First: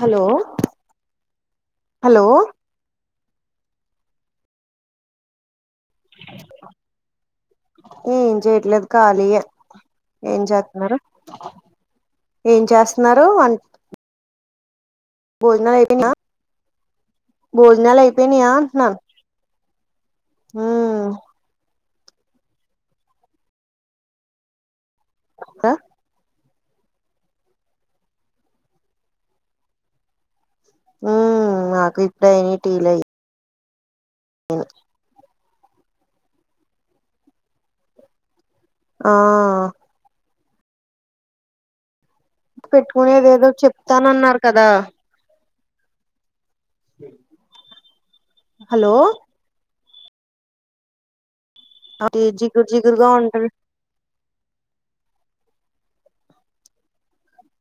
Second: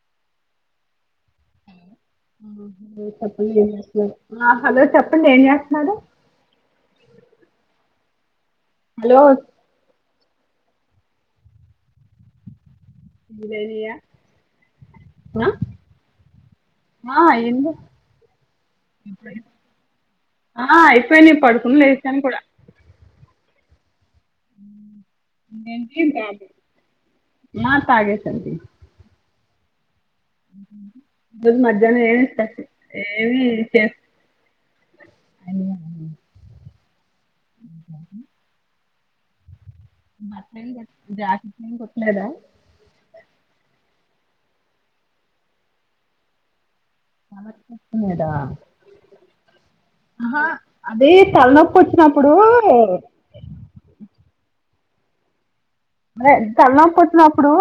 Hello hello. ఆ hello చెప్పండి ఏం చేస్తున్నరు. ఏం చేయట్లేదు హలో కాలియే. ఏం చేతనరు ఏం చేస్తున్నారు వన్. లేనియా ఆ అయిపోయినా ఆ ఏంది. భోజనాలు అయిపోయినాయా అంటున్నాను ఆ అయిపోయింది పడుకునీ లేసాను కూడ. ఆ తాగేసండి. అద్ ఉమ్ నాకు మధ్యానం ఏం ఇప్పుడు ఇసుకోచ్ ఏమి చేస్. అ ఆ. అట్లెం లేదు జాకిట్లేం కుట్టలేద. పెట్టుకునేదేదో ఏదో చెప్తానన్నారు కదా. హలో ఆహా అది తలనొప్పి. అది పోచ్చున్నప్పుడు. జిగురు జిగురుగా ఉంటది. అరే తలనొప్పివచిన్నపుడు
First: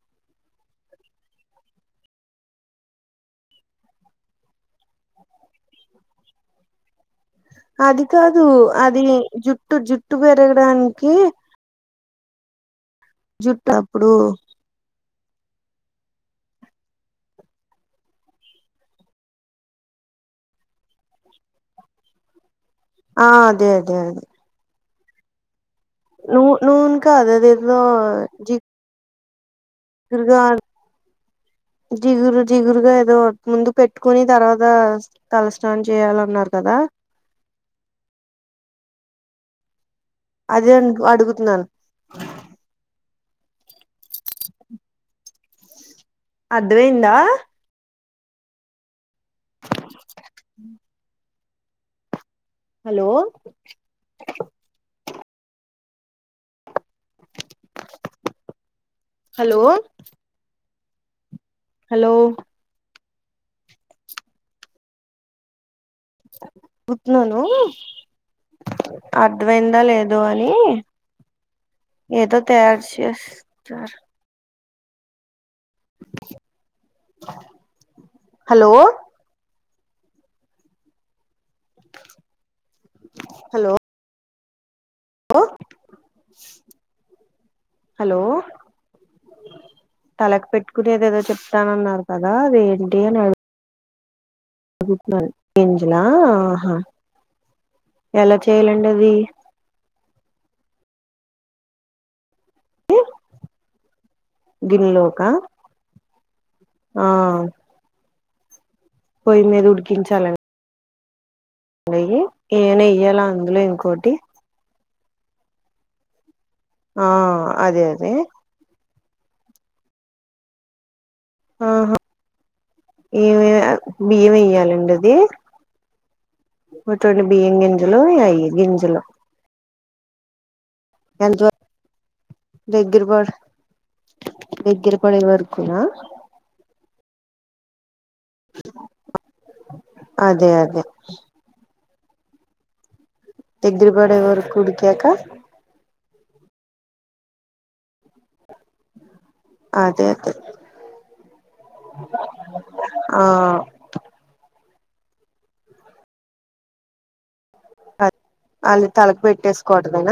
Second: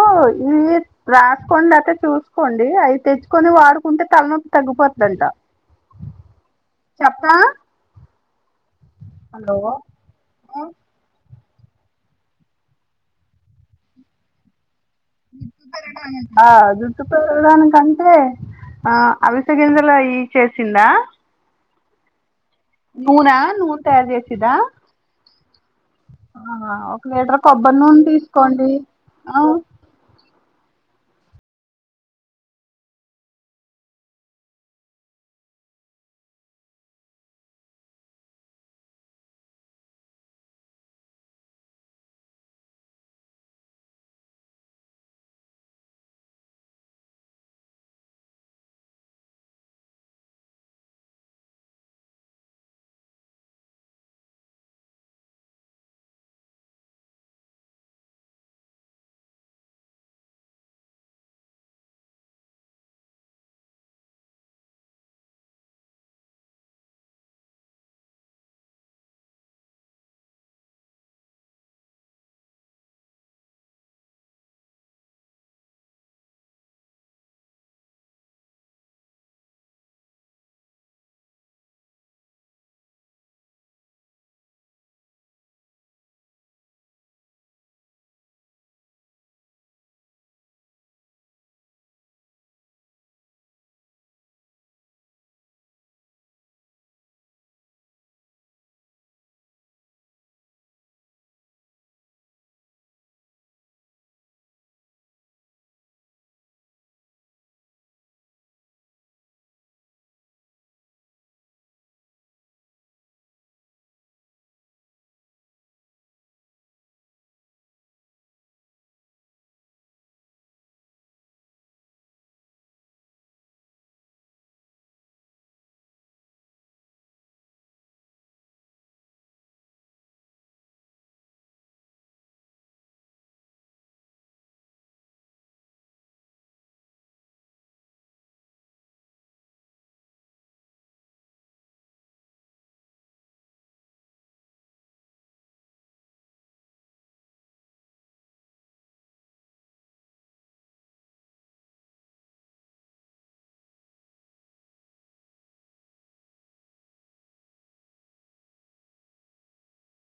ఇవి. రాసుకోండి ఐతే చూసుకోండి అవి తెచ్చుకొని వాడుకుంటే తలనొప్పి తగ్గిపోదంట. చెప్నా. అది కాదు అది జుట్టు జుట్టు పెరగడానికి. జట్టు అప్పుడు. ఆ జుట్టు పెరగడానికి అంటే. ఆ అవిసగింజలో అయి ఈ చేసిందా! ఆ నునా అదే నూనె అదే తయారు అదే చేసిద్దా నూ ఆ నూనె ఒక కాదు లీటర్ కొబ్బరి అదేదో నూనె తీసుకోండి ఆ దుర్గాన్ జిగురు జిగురుగా ఏదో ముందు పెట్టుకొని తర్వాత తలస్నానం జేయాలన్నారు కదా అదే ఎందుక్ అడుగుతున్నాను. అర్థమైందా! హలో! హలో! హలో! బుత్నున్నను. అర్థమైందా లేదో అని ఏదో తయారు చేస్తున్నారు. హలో! హలో! లో హలో! తలక్ పెట్టుకునే ఏదేదో చెప్తానన్నారు కదా అదేంటి అని అడ్ గుడ్ మార్నింగ్ ఏంజలా ఆహా ఎలా చేయాలండి అది గిల్లోకా ఆ పోయి మీద ఉడికించాలన్ నెయ్యి తేనె ఇయ్యాల అందులో ఇంకోటి ఆ అదే అదే ఆహా ఏమే బియ్యం ఎయ్యాలండి అది ముతోని బియ్యం గింజలు ఇగ అయి గింజలు ఎంత దు దగ్గర పడే దగ్గర పడే వరకునా అ అదే అదే దగ్గర బడేవరకు ఉడికాక అదే అదే ఆ ఆల్లీ తలకుపెట్టేసుకోవటమేన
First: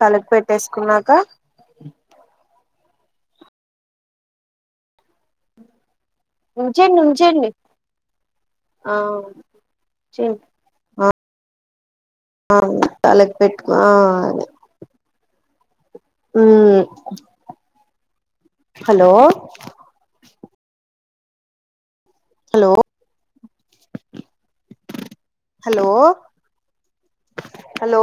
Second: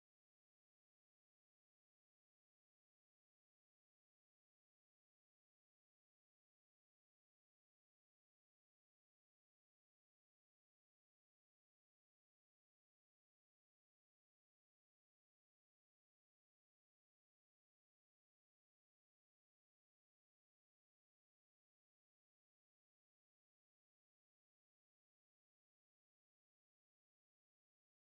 తలకు పెట్టేసుకున్నాక ఉంచడి ఉంచడి ఆ చేమ్ ఆ తలక్ పెట్టుకో ఆ అదే ము హలో! హలో! Hello hello